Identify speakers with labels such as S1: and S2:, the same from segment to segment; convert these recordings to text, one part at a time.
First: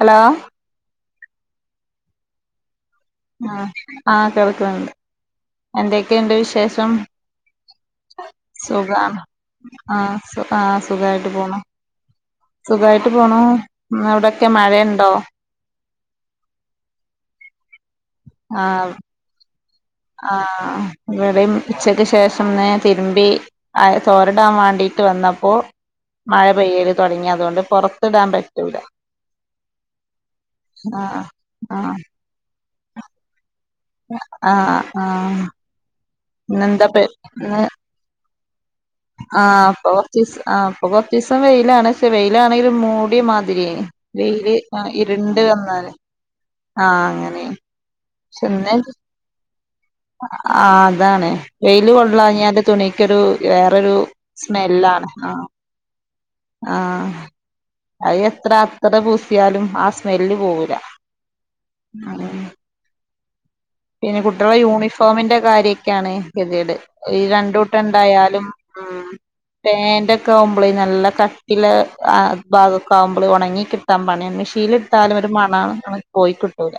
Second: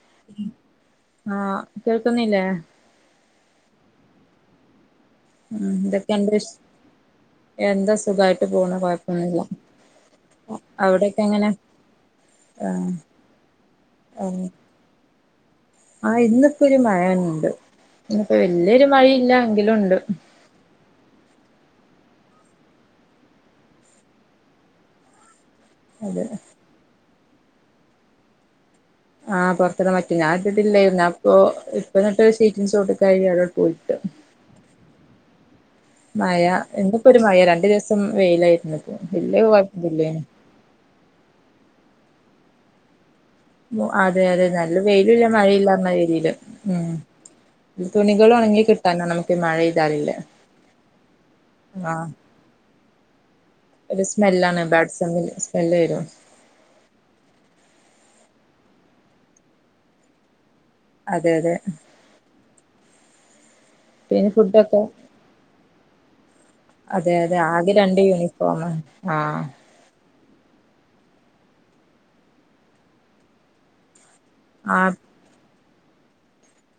S1: Hello
S2: ആഹ കേൾക്കുന്നില്ലേ
S1: ആ ആഹ കേൾക്കണ്ട്
S2: ഉ ഇതൊക്കെ എന്ത എന്താ സുഖായിട്ട് പോണ
S1: സുഖാണ്
S2: കൊഴപ്പൊന്നുമില്ല
S1: ആ സു ആ
S2: അവിടെൊക്കെ
S1: സുഖായിട്ട്
S2: എങ്ങനെ
S1: പോണു സുഖായിട്ട് പോണ ഇവിടെക്കെ മഴയണ്ടോ
S2: ആഹ ഇന്നക്ക ഒരു മയനുണ്ട് ഇപ്പ വല്യൊരു മഴയില്ല ങ്കിലുംണ്ട്
S1: ആഹ ഇവിടെ ഉച്ചക്ക് ശേഷം തിരുമ്പി തോരിടാൻ വേണ്ടിയിട്ട് വന്നപ്പോൾ
S2: അതെ
S1: മഴ പൈ എ തുടങ്ങിയ അതുകൊണ്ട് പുറത്ത് ഡാം
S2: ആഹ് പുറത്തെട പറ്റുന്ന ആട്ടില്ലായിുന്ന
S1: ആ
S2: അപ്പൊ ഇപ്പ എന്നിട്ട് ചോട്ട് കഴിയടോ
S1: ആഹ ആഹ
S2: മഴ ഇന്നിപ്പോ ഒരു മഴ രണ്ടു ദിവസം വെയിലായി
S1: ആ ഇപ്പോകുറച്ച് ദിവസ ആ ദിവസം വെയിലാണ് വെയിലാണെങ്കിൽ മൂ
S2: വൊ അതെ അതെ നല്ല വെയിലല്ല
S1: ഇരുണ്ട്
S2: മഴയില്ലാന്ന
S1: വന്നാല്
S2: എന്ന വെയിലില്ല ഉം തുണിക്
S1: പിന്ന ആ അതാണ് വെയില്
S2: ആഹ്
S1: കൊള്ളളാഞ്ഞാൽ തൂണികരൂ വേറൊരു
S2: ഒരു ബാഡ്
S1: സ്മെല്ലാണ്
S2: സ്മെൽ
S1: ആഹ
S2: സ്മെല്ല് വരും
S1: ആഹ അത് എത്ര അത്ര പൂസിയാലും ആ സ്മെല്ല് പോകും
S2: അതെ അതെ
S1: പിന്നെ കുട്ടികളുടെ യൂണിഫോമിന്റെ കാര്യൊക്കെയാണ് ഗതിട്
S2: അതെ
S1: ഈ
S2: അതെ
S1: രണ്ട
S2: ആകെ
S1: കൂട്ടം
S2: രണ്ട്
S1: ഉണ്ടായാലും
S2: യൂണിഫോമ ആഹ്
S1: പെറ്റ ആവുമ്പോള നല്ല കട്ടില ഭാഗമക്കെ ആകുമ്പോള ഉണങ്ങി കിട്ടാൻ മണ മെഷീൻ
S2: ആ
S1: ൽ ട്ടാലും ഒരു മണാണ് നക്ക് പോയിക്കിട്ടൂല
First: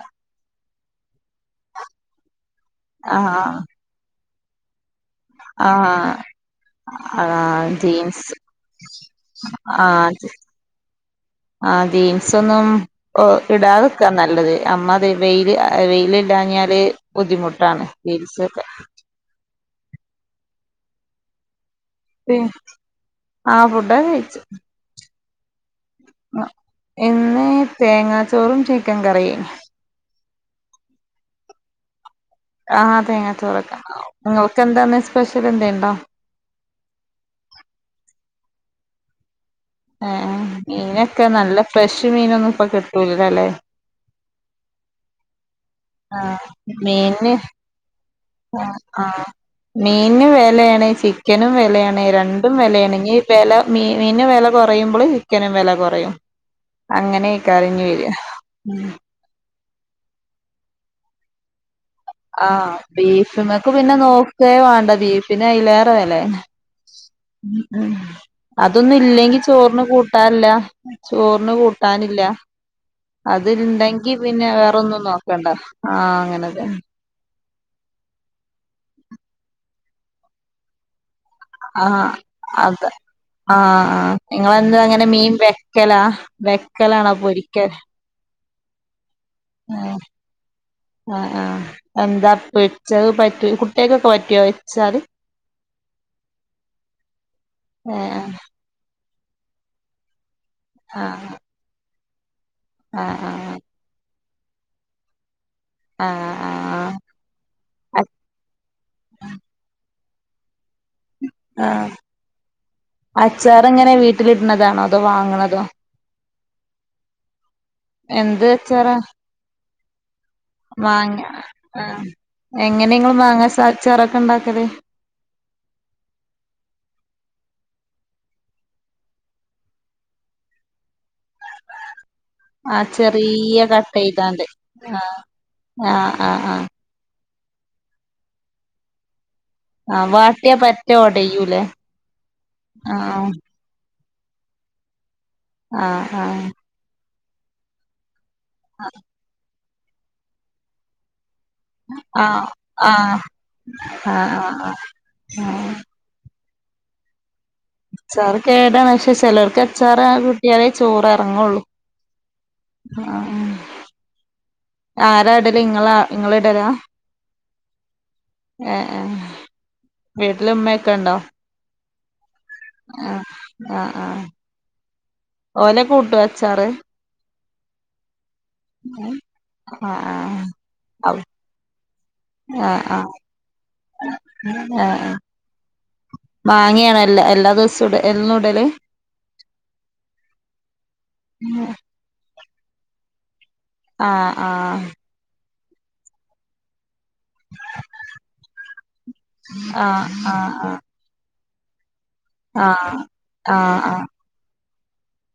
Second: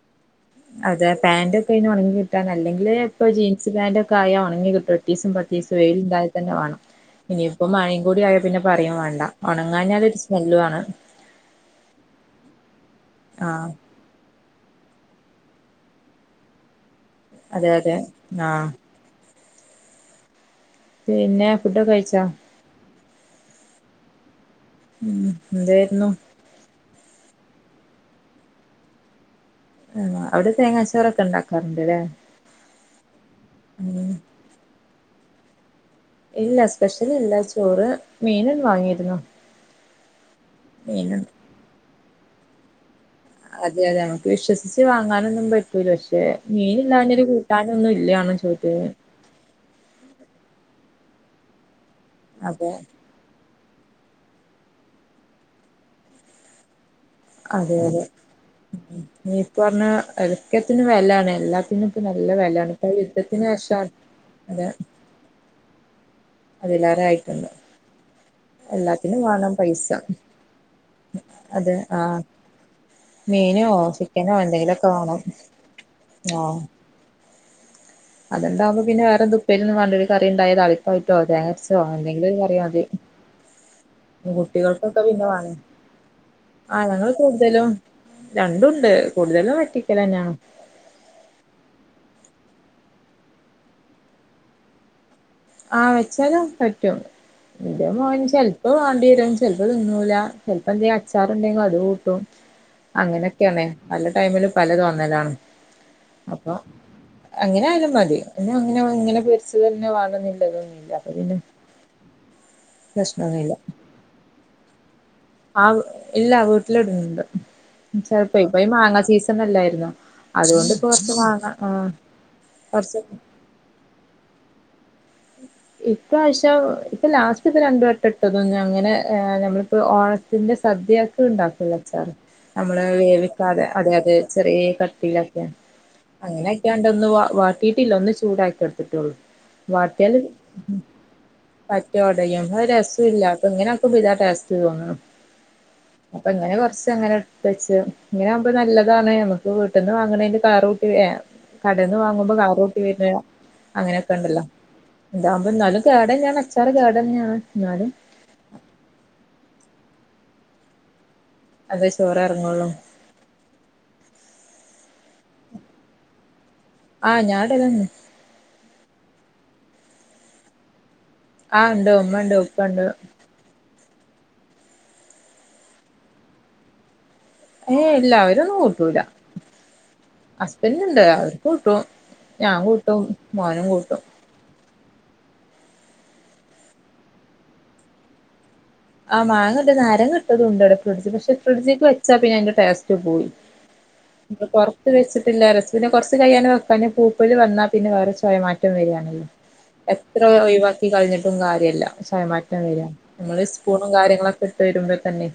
S2: അതെ പാന്റ് ഒക്കെ കി അല്ലെങ്കില് ഇപ്പൊ
S1: ആഹ്
S2: ജീൻസ് പാാന്റ് കായ ഓങ്ങി കിട്ടാ പത്തീസും പത്തീസും വെൽ
S1: ആഹ്
S2: ഇണ്ടായൽ തന്നെ വേണം
S1: ആഹ്
S2: ഇനിയിപ്പം മഴയും കൂട
S1: ജീൻസ്
S2: ആയാൽ പിന്നെ പറയുംയും വേണ്ട ഉണങ്ങാഞ്ഞാാല ഒരു
S1: ആഹ്
S2: സ്മെല്ല ആണ്
S1: ആഹ് ജീൻസൊന്നും
S2: ആഹ
S1: നമ്മ വെ വെയില് എ വെയില് ഇല്ലാഞ്ഞാല്
S2: അതെ
S1: ബുദ്ധിമുട്ടാണ്
S2: അതെ
S1: ജിൻസൊക്കെ
S2: ആഹ് പിന്നെ ഫുഡ് ഒക്കെ കഴിച്ച
S1: ആ ഫുഡ് ഒക്കെ കഴിച്ച്
S2: ഉം എന്തെ എന്നും
S1: ഇന്ന് തേങ്ങാച്ചോറും ചിക്കൻ കറിയ്
S2: തേങ്ങ അവിടെ തേങ്ങാച്ചോറൊക്കെ ഉണ്ടാക്കാറുണ്ട്ല്ലേ
S1: ആഹ് അ തേങ്ങ ചൊറക്ണ്ടവും
S2: ഉം
S1: നിങ്ങൾക്ക് എന്താണ് സ്പെഷ്യൽ എന്തെണ്ടോ
S2: ഇല്ല സ്പെഷ്യല് ഇല്ല ചോറ് മീന് വാങ്ങിയിരുന്നു
S1: ആ ആ
S2: മീനും
S1: മിനൊക്കെ നല്ല ഫ്രഷ് മിനൊന്നും ഇപ്പ കിട്ട പുതുതല്ലേ
S2: അതെ അതെ നമുക്ക് വിശ്വസിച്ച് വാങ്ങാനൊന്നും പ
S1: ആ മീന്
S2: ഇല്ല്യാണ് ചോറ്
S1: ആ മീന് വെലയാണേ ചിക്കനും വെലയാണ് രണ്ടും
S2: അതെ അതെ
S1: വെലയാണങ്കി ഇനി വേല മീനിനു വെല കൊറയുമ്പളും ചിക്കനും വെല കുറയും അങ്ങനെയൊക്ക അറിഞ്ഞു വരിക ഉം
S2: പറഞ്ഞാ ഒക്കെത്തിനും വെലയാണ് എല്ലാത്തിനും ഇപ്പ നല്ല
S1: ആ
S2: വെലാണ് ഇപ്പ യുദ്ധത്തിന്
S1: ബീഫിനൊക്ക
S2: ശേഷം
S1: പിന്നെ നോക്കുവേ
S2: അതെ
S1: വേണ്ട ബീഫിന് അയല ഇപ്പം വെലായ
S2: അതിലേറെ ആയിട്ടുണ്ട്
S1: ഉം അതൊന്നും
S2: എല്ലാത്തിനും
S1: ഇല്ലെങ്കി
S2: വേണം
S1: ചോറിന്
S2: പൈസ
S1: കൂട്ടാനില്ല ചോറിന്
S2: അതെ ആഹ്
S1: കൂട്ടാനില്ല അതു
S2: മീനോ
S1: ണ്ടെങ്കി
S2: ചിക്കനോ
S1: പിന്നെ
S2: എന്തെങ്കിലൊക്കെ
S1: വേറോന്നും
S2: വേണം
S1: നോക്കണ്ട ആ അങ്ങനെ തന്നെ
S2: അതണ്ടാവുമ്പോ പിന്നെ വേറെന്ത് ഉപ്പേരിന്ന് പറഞ്ഞണ്ട് ഒരു കറിയുണ്ടായി താളിപ്പായി
S1: ആ അതെ ആ ഹാ നിങ്ങളെന്താ
S2: കുട്ടികൾക്കൊക്കെ
S1: അങ്ങനെ
S2: പിന്നെ
S1: മീൻ
S2: വേണം
S1: വെക്കലാ വെക്കലാണോ പൊരിക്കല്
S2: രണ്ടു ഉണ്ട്
S1: ആ ആ ആഹ് എന്താ പൊരിച്ചത് പറ്റുവോ കുട്ടികക്കൊക്കെ പറ്റുവോ വെച്ചാല്
S2: ആ വെച്ചാലും പറ്റും എന്റെ
S1: ഏഹ്
S2: മോന് ചെലപ്പോ വേണ്ടിവരും ചെലപ്പോ തിന്നൂല ചെലപ്പം എന്തേലും
S1: ആഹ്
S2: അച്ചാറുണ്ടെങ്കി അതു കൂ
S1: ആഹ്
S2: അങ്ങനെയൊക്കെയാണേ
S1: ആഹ്
S2: പല ടൈമില് പല തോന്നലാണ്.
S1: ആഹ്
S2: അപ്പം അങ്ങനെ ആയാലും
S1: ആഹ്
S2: മതി, [unintelligible] അങ്ങനെ ഇങ്ങനെ പൊരിച്ചത് തന്നെ വേണ [unintelligible] [unintelligible]
S1: ആ
S2: പ്രശ്നൊന്നുമില്ല
S1: അച്ചാർ എങ്ങനെ വീട്ടിലിടുന്നതാണോ? അതോ വാങ്ങണതോ?
S2: ഇല്ലാ വീട്ടിലിടുന്നുണ്ട്. ചെലപ്പോ
S1: എന്ത്
S2: ഇപ്പോ ഈ
S1: അച്ചാറാ
S2: മാങ്ങാ സീസൺ അല്ലായിരുന്നോ. അതുകൊണ്ട് ഇപ്പൊ കൊറച്ച്
S1: മാങ്ങ ആ
S2: ആഹ്
S1: എങ്ങനെ
S2: കൊറച്ച്
S1: നിങ്ങള് മാങ്ങ അച്ചാ അച്ചാറൊക്കെ ഇണ്ടാക്കല്?
S2: ഇപ്രാവശ്യം ഇപ്പം ലാസ്റ്റ് ഇപ്പം രണ്ട് വട്ടം ഇട്ടത് അങ്ങനെ ഏ നമ്മളിപ്പോ ഓണത്തിന്റെ സദ്യയൊക്കെ ഉണ്ടാക്കൂലെ അച്ചാറ് നമ്മള്
S1: ആഹ്
S2: വേവിക്കാതെ
S1: ചെറിയ
S2: അതെ
S1: കട്ട്
S2: അതെ
S1: ചെയ്താണ്ട്
S2: ചെറിയ
S1: ആഹ്
S2: കട്ടിയിലൊക്കെ
S1: ആഹ് ആഹ് ആഹ്
S2: അങ്ങനെയൊക്കെയണ്ടന്ന് വാ വാട് തീട്ടില്ല ഒന്ന് ചൂടാക്കി എടുത്തിട്ടൊള്ളൂ.
S1: ആഹ്
S2: ടിയാൽ
S1: വാട്ടിയാ പറ്റെ ഒടയൂലേ
S2: പറ്റെ ഒടയും അത് റിസോല്ല
S1: ആഹ്
S2: അപ്പ ഇങ്ങനെ ആക്കുമ്പം ഇതാ ടേസ്റ്റ് തോന്ന്ണു.
S1: ആഹ്
S2: അപ്പ ഇങ്ങനെ കൊറച്ച് എങ്ങനെ പച്ച ഇങ്ങനാകുമ്പോ നല്ലതാണ് നമ്മ ള് വീട്ട്ന്ന് വാങ്ങണെന്റെ കാറൂട്ടി ഏ കടേന്ന്
S1: ആ
S2: വാങ്ങുമ്പോ കാറൂട്ടി
S1: ആ
S2: വരുന്ന
S1: ആ ആ ആ
S2: ഇതാവുമ്പം എന്നാലും കേടായി ഞാനച്ചാറ് കേടന്നാണ്.
S1: ച്ചാറ് കേടാണ് പക്ഷേ ചെലോർക് അച് ച്ചാറ് കൂട്ടിയാലേ ചോറ് എ ങ്ങുള്ളു,
S2: അതെ ചോറ് എറങ്ങുള്ളൂ
S1: ആ ആരാ ഇടല്? ഇങ്ങളാ ഇങ്ങള് ഇടലാ?
S2: ആഹ് ഞാൻ ഇടലന്നെ.
S1: ഏ ഏ വീട്ടില് ഉമ്മയൊക്കെ ഒണ്ടോ?
S2: ആ ഇണ്ട്, ഉമ്മ ഇണ്ട് വ്
S1: ആ ആ ആ ഓല കൂട്ടോ അച്ചാറ്?
S2: ഏ ഇല്ല രൊന്നും കൂട്ടൂല
S1: ആഹ് ആഹ്
S2: ഹസ്ബൻറ് ഇണ്ട് അവർ കൂട്ടും ഞാൻ കൂട്ടും മോനും കൂട്ടും
S1: ആ വാങ്ങിയാണ് എല്ലാ എല്ലാ ദിവസവും ഇട എന്നും ഇടല്
S2: ആ മാങ്ങട നാരങ്ങ ഇട്ടതും ഉണ്ടവിടെ ഫ്രിഡ്ജിൽ പക്ഷെ ഫ്രിഡ്ജ്ക്ക് വെച്ചാ പിന്നെ അതിൻ്റെ ടേസ്റ്റ് പോവും
S1: ആഹ് ആഹ്
S2: പുറത്ത് വെച്ചിട്ടില്ല രസ അതിനെ കുറച്ച് കഴ്യാന വെക്കാനൊക്കു പല് വന്നാൽ പിന്നെ വേറെ സ്വയമാറ്റം വരുകയാണല്ലോ
S1: ആഹ്
S2: എത്ര
S1: ആഹ് ആഹ്
S2: ഒഴിവാക്കി കളിഞ്ഞിട്ട് ട്ടും കാര്യില്ല ക്ഷമാക്കാൻ
S1: ആഹ്
S2: വെരാംനിങ്ങ
S1: ആഹ്
S2: പൂണും
S1: ആഹ്
S2: കാര്യങ്ങളൊക്കെ തരുമ്പോ തന്നെ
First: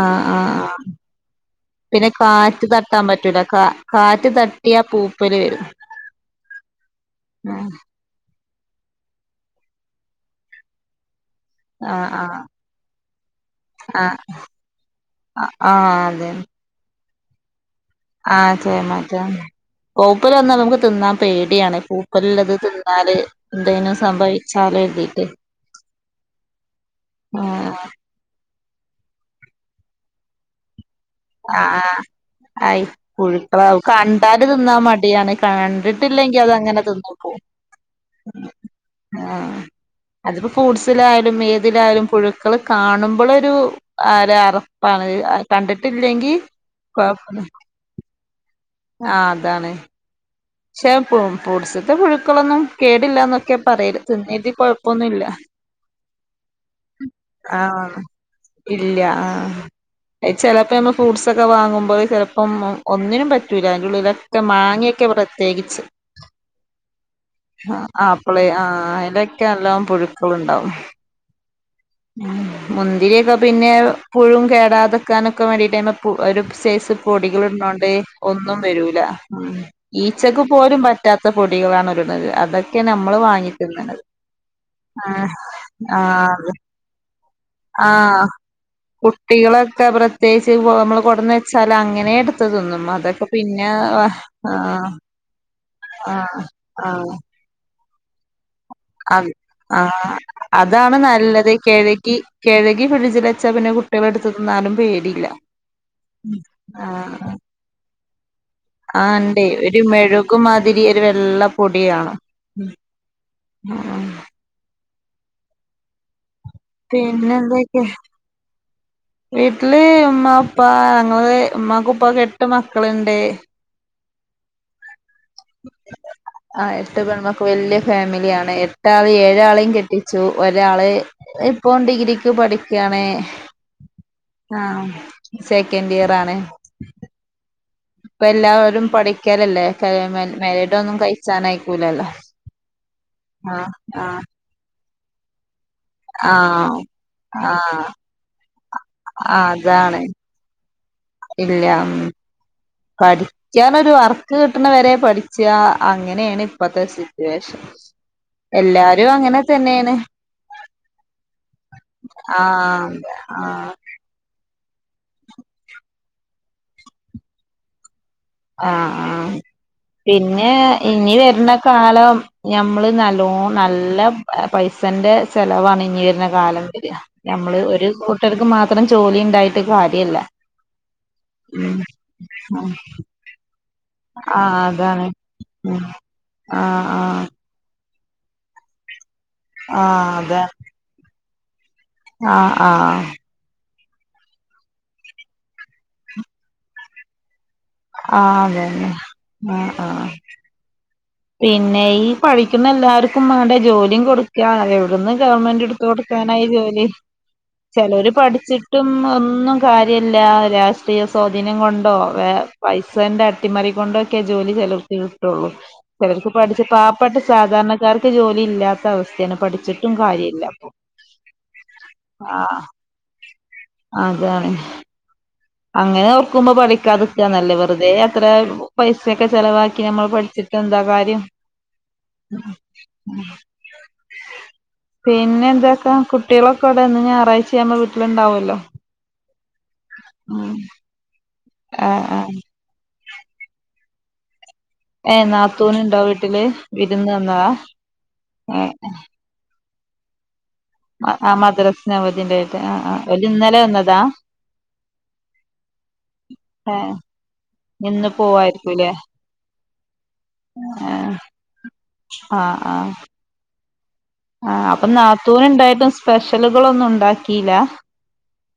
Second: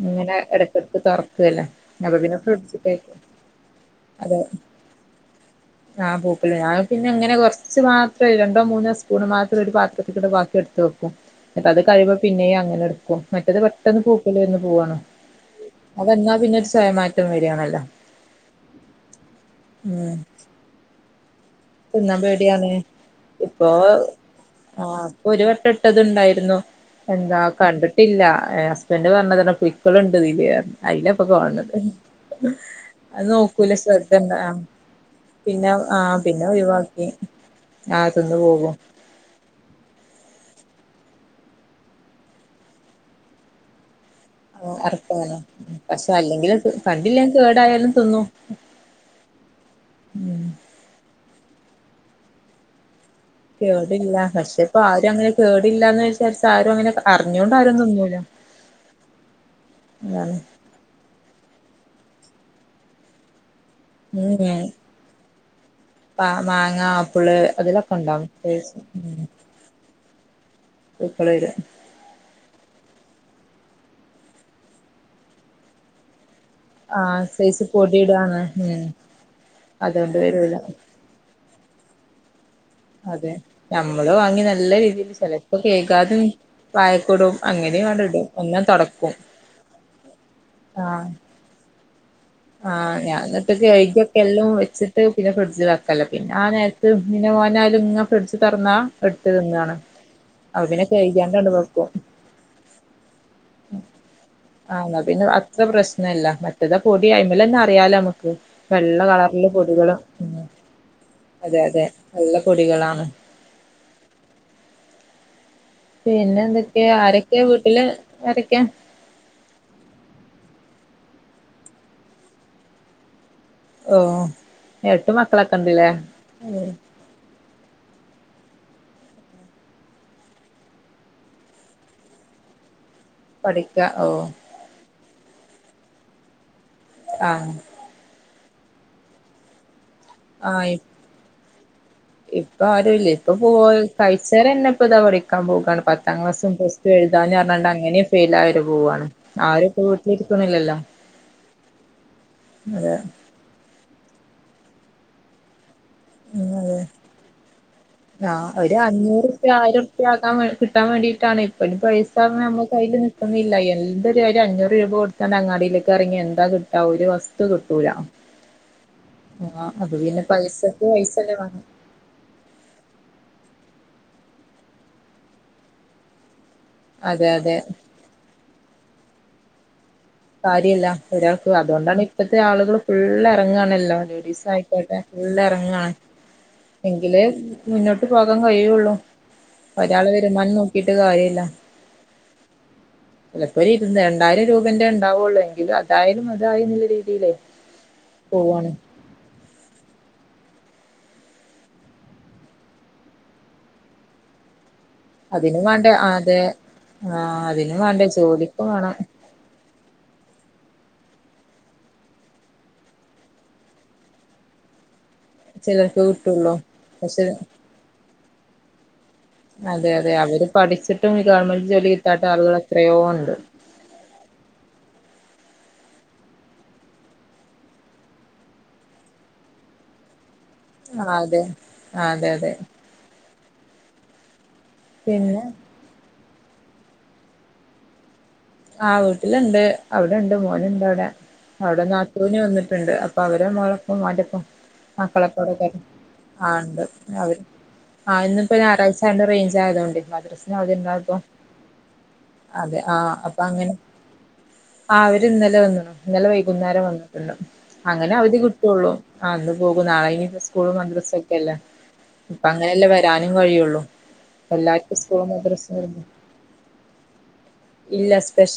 S1: ആഹ്
S2: ഇങ്ങനെ
S1: ആഹ് ആഹ്
S2: എടക്കൊക്കെ തൊറക്കല്ല നമ്മൾ പിന്നെ
S1: കാറ്റ്
S2: ഫ്രിഡ്ജ്ക്ക്
S1: തട്ടാൻ
S2: വെക്കും
S1: പറ്റൂല കാ കാറ്റ്
S2: അതെ
S1: തട്ടിയാ പൂപ്പല് വരും
S2: ആ പൂപ്പൽ ഞാ പിന്നെ ഇങ്ങനെ
S1: ആഹ്
S2: കൊറച്ച് മാത്രം ഒ ട മൂന്ന് സ്പൂണ് മാത്രം ഒരു പാത്രത്തിക് ഇട്ട് ബാക്കി എടുത്ത് വെക്കും ന്നിട്ടത് കഴികും
S1: ആഹ്
S2: പിന്നെയും അങ്ങനെ എടുക്കും മറ്റേത് പെട്ടെന്ന്
S1: ആഹ്
S2: പൂപ്പൽ വര്ന്ന പൂവാണ്
S1: ആഹ് ആഹ്
S2: അത്
S1: അതെ
S2: എന്നാ പിന്നെ സ്വയ പും വരാണല്ലോ
S1: ആഹ് ചേ മാറ്റ കോപ്പല് വന്നാ നമുക്ക് തിന്നാം
S2: ന്ന പേടിയാണ് ഇപ്പോ
S1: എന്തേനും സംഭവിച്ചാലോ കരുതീട്ട്
S2: ആപ്പൊ ഒരു വട്ട ഇട്ടത്ണ്ടായിരുന്നു എന്താ
S1: ആഹ്
S2: കണ്ടിട്ടില്ല ആ ഹസ്ബൻന്റ് പറഞ്ഞ തന്നെ പിക്കളുണ്ട്ല്ലരുന്നു
S1: ആഹ് ആയി
S2: അത്
S1: പുഴുപ്പ
S2: നോക്കൂല
S1: ളാവും
S2: ശ്രദ്ധണ്ട
S1: കണ്ടാല്
S2: ആഹ്
S1: തിന്നാ മടിയാണ്
S2: പിന്നെ ആഹ്
S1: കണ്ടിട്ടില്ലെങ്കി
S2: പിന്നെ
S1: ഇയ്യാതങ്ങനെ
S2: ഒഴിവാക്കി
S1: തിന്നോക്കോ
S2: ആഹ് തിന്ന് പോകും
S1: ആ ഫ്രൂട്സിലായാലും ഏതിലായാലും പുഴുക്കൾ കാണുമ്പോളൊരു ആരെ അറപ്പാണ്
S2: അറക്കാനോ
S1: കണ്ടിട്ട്
S2: പക്ഷെ അല്ലെങ്കിൽ കണ്ടില്ലൻ കേടായാലും തിന്നും ഉം
S1: ഷർപ്പും ഫൂഡ്സത്തെ പുഴുക്കളൊന്നും കേ ഇല്ലാനൊക്കെയാ പറേൽ
S2: കേടില്ല
S1: തിന്നേറ്റ്
S2: പക്ഷെ ഇപ്പൊ ആരും
S1: കൊഴപ്പൊന്നുല്ല
S2: അങ്ങനെ കേടില്ലാന്ന് വിചാരിച്ച് ആരും അങ്ങനെ അറിഞ്ഞോണ്ട് ആരും തിന്നൂല അതാണ്
S1: ചെലപ്പോ നമ്മ ഫ്രൂട്ട്സെ വാങ്ങുമ്പോൾ ചെലപ്പം ഒന്നിനും പറ്റ അയിൻ്റെ ഉള്ളിലൊക്കെ മാങ്ങയൊക്കെ ഇവിടെ പേടിച്ച്
S2: ആ മാങ്ങ ആപ്പിള് അതിലൊക്കെണ്ടാവും
S1: കൊളൊണി മുന്തിരിയോക്കെ പിന്നെ പുഴും കേടാതെക്കാനൊക്കെ വേണ്ടിയിട്ടായ് അയിമേ പു ഒരു സൈസ്
S2: ആഹ്
S1: പൊടികൾ
S2: സൈസ്
S1: ഇുന്നോണ്ട്
S2: പൊടിയിടാണ്
S1: ഒന്നും
S2: ഉം
S1: വരൂല ഈ
S2: അതുകൊണ്ട്
S1: ഉച്ചക്ക്
S2: വരൂല
S1: പോലും പറ്റാത്ത പൊടികളാണ് ഒരുരുന്നത് അതാ കേണ് നമ്മൾ
S2: അതെ
S1: വാങ്ങിക്ക
S2: നമ്മള് വാങ്ങി നല്ല രീതിയിൽ ചെലപ്പോ കേൾക്കാതും വായക്കൂടും അങ്ങനെയും ആണ്ട് ഇടും ഒന്നാ തൊടക്കും
S1: കുട്ടികളൊക്കെ പ്രത്യേകിച്ച് നമ്മ കൊടന്ന് വെച്ചൽ അങ്ങന
S2: ആ ഞ എന്നിട്ട് കഴകൊക്കെ എല്ലാം
S1: ആഹ്
S2: വെച്ചിട്ട് പിന്നെ ഫ്രിഡ്ജ് വക്കല്ലോ പിന്നെ
S1: ആഹ്
S2: ആ നേരത്ത് പിന്നെ മ [unintelligible]
S1: അ ആ
S2: അപ്പോ പിന്നെ
S1: അതാണ്
S2: കഴുകിയാണ്ട്
S1: നല്ലത്
S2: അങ്ങട് വെക്കും
S1: കഴികി കഴികി ഫ്രിഡ്ജിൽ വെച്ചാ പിന്നെ കുട്ടികൾ എടുത്ത്ന്നാലും
S2: ആഹ് എന്നാ
S1: പേടില്ല ആഹ്
S2: യിമൽ ന്നെ അറിയാല നമക്ക്
S1: ആ ണ്ടേ ഒരു
S2: ഉം
S1: മെഴക്മാതിരി ഒരു വെള്ള
S2: അതെ അതെ
S1: പൊടിയാ
S2: നല്ല
S1: മ്
S2: പൊടികളാണ് പിന്നെ എന്തൊക്കെ
S1: പിന്നെ
S2: ആരൊക്കെ
S1: എന്തൊക്കെ
S2: വീട്ടില് ആരൊക്കെ
S1: വീട്ടില് മ്മ പ്പാ ഞങ്ങള് ഉമ്മാക്കും ഉപ്പാക്കും എട്ട് മക്കളണ്ട്
S2: ഓഹ് എട്ട് മക്ക മക്കളൊക്കെണ്ടില്ലേ
S1: ആ എട്ട് പെൺമക്കൾ വല്യ ഫാമിലിയാണ് എട്ടാള് ഏഴാളെയും കെട്ടിച്ചു ഒരാള് ഇപ്പം ഡിഗ്രിക്ക് പഠിക് ക്കാണ്
S2: പഠിക്ക ഓ
S1: ആ സെക്കൻഡ് ഇയർ ആണ്
S2: ആഹ്
S1: ഇപ്പ എല്ലാവരും പഠിക്കലല്ലേ
S2: ആഹ്
S1: [unintelligible] ഒന്നും കഴിച്ചാൻഅയക്കൂലല്ലോ
S2: ഇപ്പൊ ആരുല്ലേ ഇപ്പൊ
S1: ആ
S2: പോയി
S1: ആ
S2: കഴിച്ചേരന്നെ ഇപ്പ ഇതാ പഠിക്കാൻ പോകാണ് പത്താം
S1: ആ
S2: ക്ലാസും പ്ലസ്ടും എഴുതാഞ്ഞ്
S1: ആ
S2: കാരണം അങ്ങനേം ഫെയിൽ ആയിരുന്നു പോവാണ്
S1: ആ
S2: ആരും ഇപ്പ
S1: അതാണ്
S2: വീട്ടിലിരിക്കൊന്നില്ലല്ലോ
S1: ഇല്ല പഠിക്കാനൊരു വർക്ക് കിട്ടുന്നവരെ പഠിച്ചാ അങ്ങനെയാണ് ഇപ്പത്തെ സിറ്റുവേഷൻ
S2: ആ ഒരു
S1: എല്ലാരും
S2: അഞ്ഞൂറ്
S1: അങ്ങനെ
S2: റുപ്യ ആയിരം
S1: തന്നെയാണ്
S2: റുപ്യ ആക്കാൻ കിട്ടാൻ വേണ്ടിയിട്ടാണ് ഇപ്പഴും പൈസ എന്ന് പറഞ്ഞാ നമ്മ കയ്യിൽ
S1: ആഹ്
S2: നിക്കുന്നില്ല
S1: ആഹ്
S2: എന്തൊരു കാ അഞ്ഞൂറ് രൂപ കൊടുത്താണ്ട് അങ്ങാടിയിലേക്ക് ഇറങ്ങി എന്താ കിട്ടാ ഒരു വസ്തു കിട്ടൂല
S1: ആ ആ
S2: ആഹ് അത്
S1: പിന്നെ
S2: പൈസക്ക്
S1: ഇനി
S2: പൈസല്ലേ
S1: വരുന്ന
S2: വേണം
S1: കാലം ഞമ്മള് നല്ലോൺ നല്ല പൈസന്റെ ചെലവാണ് ഇനി വരുന്ന കാലം
S2: അതെ അതെ
S1: നമ്മള് ഒരു കൂട്ടർക്ക് മാത് ഇത്തരം ജോലി ഉണ്ടായിട്ട് കാ
S2: കാര്യല്ല ഒരാൾക്ക് അതുകൊണ്ടാണ് ഇപ്പത്തെ ആളുകള് ഫുള്ള് തങ്ങാണല് ലേഡീസ്
S1: ആഹ്
S2: ആയിക്കോട്ടെ
S1: അതാണ്
S2: ഫുള്ള്
S1: ഉം
S2: ഇറങ്ങാണ്
S1: ആഹ്
S2: എങ്കില്
S1: ആഹ്
S2: മുന്നോ ട്ട് പോകാൻ കഴിയുള്ളു ഒരാള്
S1: അതെ
S2: വരുമാനം നോക്കിട്ട് കാര്യമില്ല
S1: ആഹ് ആഹ് ആഹ്
S2: ഒരു ഇത് രണ്ടായിരം രൂപന്റെ ഉണ്ടാവുള്ളോ എങ്കിലും അതായാലും അതായി എന്നുള്ള രീതിയിലേ
S1: ആ
S2: പോവാണ്
S1: അതെതെ ആഹ് ആഹ് പിന്നെ ഈ പഠിക്കുന്ന എല്ലാവർക്കും വേണ്ട ജോലിയും കൊടുക്കാണ് എവി ടുന്ന്
S2: അതിനും
S1: ഗവണ്മെന്റ് എടുത്ത്
S2: വേണ്ടേ
S1: കൊടുക്കാനാ
S2: അതെ
S1: ഈ ജോലി
S2: ആഹ് അതിനും വേണ്ടേ
S1: ചെലര്
S2: ജോലിക്കും
S1: പഠിച്ചിട്ടും
S2: വേണം
S1: ഒന്നും കാര്യ രിയില്ല രാഷ്ട്രീയ സ്വാധീനം കൊണ്ടോ പൈസന്റെ അട്ടിമറി കൊണ്ടോ ഒക്കെ ജോലി ചെലർക്ക് അത്രൊള്ളു
S2: ചിലർക്ക്
S1: ചെലർക്ക്
S2: കിട്ടുള്ളൂ
S1: പഠിച്ച് പാവപ്പെട്ട
S2: പക്ഷെ
S1: സാധാരണക്കാർ- ജോലി ഇല്ലാത്ത അവസ്-
S2: അതെ അതെ അവര് പഠിച്ചിട്ടും ഗവൺമെന്റ് ജോലി കിട്ടാത്ത ആളുകൾ
S1: ആഹ്
S2: എത്രയോ ഒണ്ട്
S1: അതാണ് അങ്ങനെ നോർക്കുമ്പോ പഠിക്കാതിക്കാ നല്ലേ വെറുതെ അത്ര പൈസയൊക്കെ ചെലവാക്കി നമ്മള് പഠിച്ചിട്ട് ട്ടെന്താ
S2: ആഹ്
S1: കാര്യം
S2: അതെ അതെ അതെ
S1: പിന്നെ എന്താക്കാ കുട്ട- കുട്ടിളൊക്കെവിടെ ഇന്ന്ഞാറാച്ചാവുമ്പ വീട്ടിലുണ്ടാവു-
S2: ആഹ് വീട്ടിലൊണ്ട് അവിടെ ണ്ട്
S1: ഉം
S2: മോനുണ്ടവിടെ അവിടെ
S1: ആഹ് ആഹ്
S2: നാത്തൂന് വന്നിട്ട്- ണ്ട് അപ്പൊ അവരെ മോളൊപ്പം മാറ്റപ്പം
S1: ഏ
S2: മക്കളെത്തോടെക്കെ
S1: നാത്തൂനുണ്ടോ വീട്ടില്
S2: ആണ്ട്
S1: വിരുന്ന്
S2: അവര്
S1: വന്നതാ
S2: ആ ഇന്നിപ്പോ ഞായറാഴ്ചാണ്ട് റേച്- ജാത ഉണ്ടി മദ്രസ-
S1: ആഹ് മദ്രാസവതിണ്ടായിട്ട് ആഹ് ആഹ്
S2: പ്പങ്ങനെ ആ അവര് ഇന്നലെ വന്ന്ണു ഇന്നലെ
S1: ഏ
S2: വൈകുന്നേരം വന്നിട്ടുണ്ട്
S1: ഇന്ന്
S2: അങ്ങനെ അവധി
S1: പോവായിരിക്കൂല്ലേ
S2: കിട്ടുള്ളൂ ആ ഇന്ന് പോകും നാളെ ഇനി സ്കൂളും
S1: ആഹ്
S2: മദ്രസ ഒക്കെല്ലേ ഇപ്പ അങ്ങനെല്ലേ വരാനും കഴിയുള്ളൂ
S1: ആ അപ്പ
S2: എല്ലാർക്കും സ്കൂളും മദ്രസും
S1: നാത്തൂനിണ്ടായിട്ടും
S2: വരുമ്പോ
S1: സ്പെഷ്യലുകളൊന്നും ഉണ്ടാക്കീല്ല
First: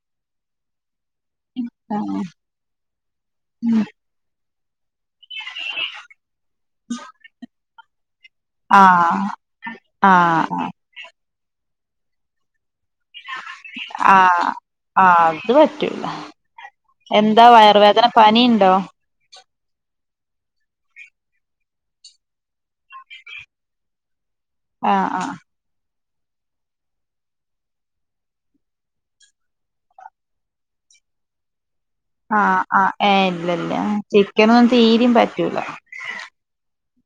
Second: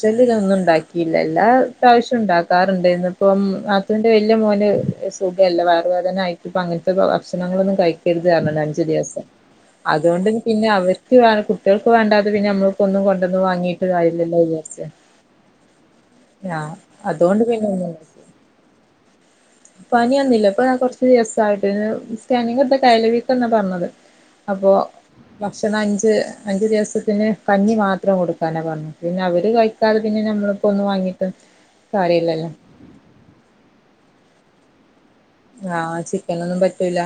S2: ഷ്യലൊന്നും ഇണ്ടാക്കീല്ല എല്ലാ പ്രാവശ്യം
S1: ആഹ്
S2: ഇണ്ടാക്കാറുണ്ട് ഇന്നിപ്പം നാത്തൂന്റെ വല്യ- മോന് സുഖില്ല വയറ് വേദന ആയിട്ടിപ്പ അങ്ങനത്തെ ഭക്ഷണങ്ങളൊന്നും കൈ ക്കരുത് പറഞ്ഞ്ണ് അഞ്ചു ദിവസം
S1: ആഹ്
S2: അതുകൊണ്ട്
S1: ആഹ്
S2: പിന്നെ അവര്ക്ക് വേറെ കു കുട്ട്യോൾക്ക് വേണ്ടാതെ പിന്നെ നമ്മള് ഒന്നും കൊണ്ടുന്ന് വാങ്ങിട്ട് കാരില്ലല്ലോ വി-
S1: ആ അത് പറ്റൂല
S2: അതുകൊണ്ട്
S1: എന്താ
S2: പിന്നെ
S1: വയറ് വേദന
S2: ഒന്നും
S1: പനിണ്ടോ
S2: പനിയൊന്നില്ല ഇപ്പൊ കൊറച്ച് ദിവസായിട്ട് സ്കാനിങെടുത്ത കയല് വീക്കന്നാ പറഞ്ഞത് അപ്പൊ
S1: ആഹ് ആഹ്
S2: ഭക്ഷണം അ ഞ്ച് അഞ്ച്ദിവസത്തിന് കഞ്ഞി മാത്രം കൊടുക്കാന പറഞ്ഞെ പിന്നവര് കയിക്കാതെ പിന്നെ ഞമ്മളിപ്പോ ഒന്നു വാങ്ങിട്ടും
S1: ആ ആ ഏയ് ഇല്ലില്ല ചി ക്കനൊന്നും തീരീം പ
S2: ആ ചിക്കൻ ഒന്നും പറ്റൂ ല്ല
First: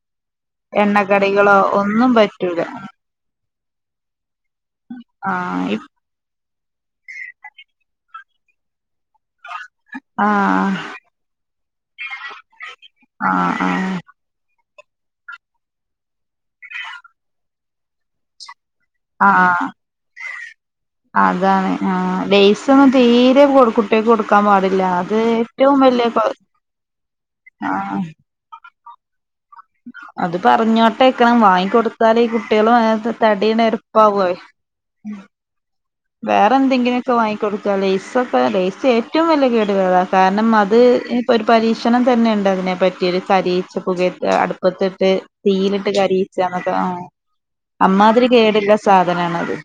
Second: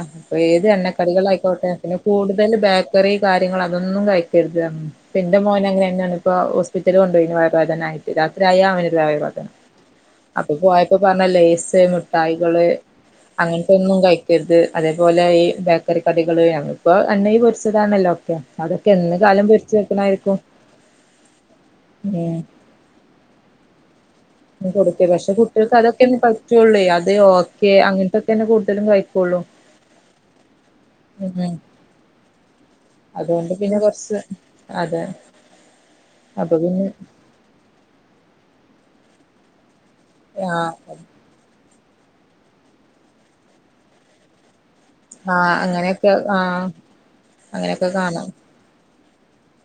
S2: ഏത് എണ്ണക്കടികള്
S1: എണ്ണക്കടികളോ
S2: ആയിക്കോട്ടെ പിന്നെ
S1: ഒന്നും
S2: കൂടുതൽ
S1: പറ്റൂല
S2: ബേക്കറി കാ ര്യങ്ങളോ അതൊന്നും കഴി ക്കരുതറഞ്ഞ്ണ് ഇപ്പം ഇന്റെ
S1: ആഹ് ഇ
S2: മോനെന്നെയാണ് ഇപ്പം ഹോ സ്പിറ്റലിൽ കൊണ്ടുപോയിണ് വയറു വേദനായിട്ട് രാത്രിയായ അവന് അപ്പൊ
S1: ആഹ്
S2: പോയപ്പോ പറഞ്ഞ് ലെയ്സ് മിഠായികള്
S1: ആഹ്
S2: അങ്ങനത്തെ ഒന്നും
S1: ആഹ്
S2: കഴിക്കരുത് അതേപോലെ ഈ ബേക്കറി കടികള് ഞങ്ങപ്പോ എണ്ണയി പൊരിച്ചതാണല്ലോ ഓക്കെ അതൊക്കെ എന്ന്
S1: ആഹ്
S2: കാലം
S1: ആഹ്
S2: പൊരിച്ചു വെക്കണായിരിക്കും
S1: അതാണ് ആ ലെയ്സ് ഒന്ന് തീരെ കുട്ടിയോക്ക് കൊടുക്ക
S2: കൊടുക്കരുത് പക്ഷെ കുട്ടികൾക്ക് അതൊക്കെന്നെ പറ്റുള്ളൂ അത് ഓക്കെ
S1: ആഹ്
S2: അങ്ങനത്തൊക്കെന്നെ കൂടുതലും കഴിക്കൊള്ളൂ
S1: അത് പറഞ്ഞോട്ടേക്കണം വാങ്ങിക്കൊടുത്താൽ ഈ കുട്ടികളും അ
S2: അതുകൊണ്ട്
S1: തടീന
S2: പിന്നെ കൊറച്ച്
S1: എരുപ്പാവേ
S2: അതെ
S1: വേറെ
S2: അപ്പൊ പിന്നെ
S1: എന്തെങ്കിലൊക്കെ വാങ്ങി കൊടുക്കാ ലെയ്സ് ഡേ ഏറ്റവും വലിയ കേട് കേതാണ് കാരണം
S2: ആ
S1: അത് ഇപ്പൊ ഒരു പരീക്ഷ ക്ഷണം തന്നെയുണ്ട് അതിനെപ്പറ്റി ഒരു കരീച്ച പുകയ അടു പ്പത്തിട്ട്
S2: ആ
S1: തീയിലിട്ട്
S2: അങ്ങനെയൊക്കെ
S1: കരിയിച്ചാന്നക്ക ആ
S2: അങ്ങനെയൊക്കെ
S1: അമ്മാതിരി
S2: കാണാം
S1: കേടില്ല സാധനാണത്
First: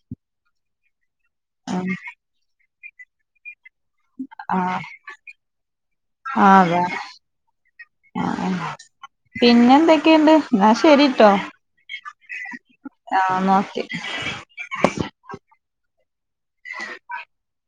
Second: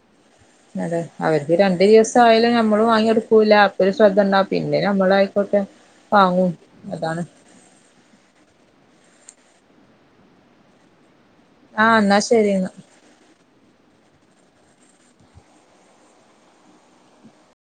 S2: അതെ അവർക്ക് രണ്ട്
S1: ആഹ്
S2: ദിവസം ആയാലും നമ്മള് വാങ്ങിെടുക്കൂല്ല ഒരു ശ്രദ്ധ ഉണ്ടാ പിന്നെ
S1: ആഹ്
S2: നമ്മളായിക്കോട്ടെ വാങ്ങും അതാണ്
S1: ആ പിന്നെ എന്തൊക്കെയണ്ട് എന്നാ ശരിട്ടോ
S2: ആഹ് എന്നാ ശരി എന്നാ
S1: ആഹ് എന്നാ ഓക്കെ [inaudible]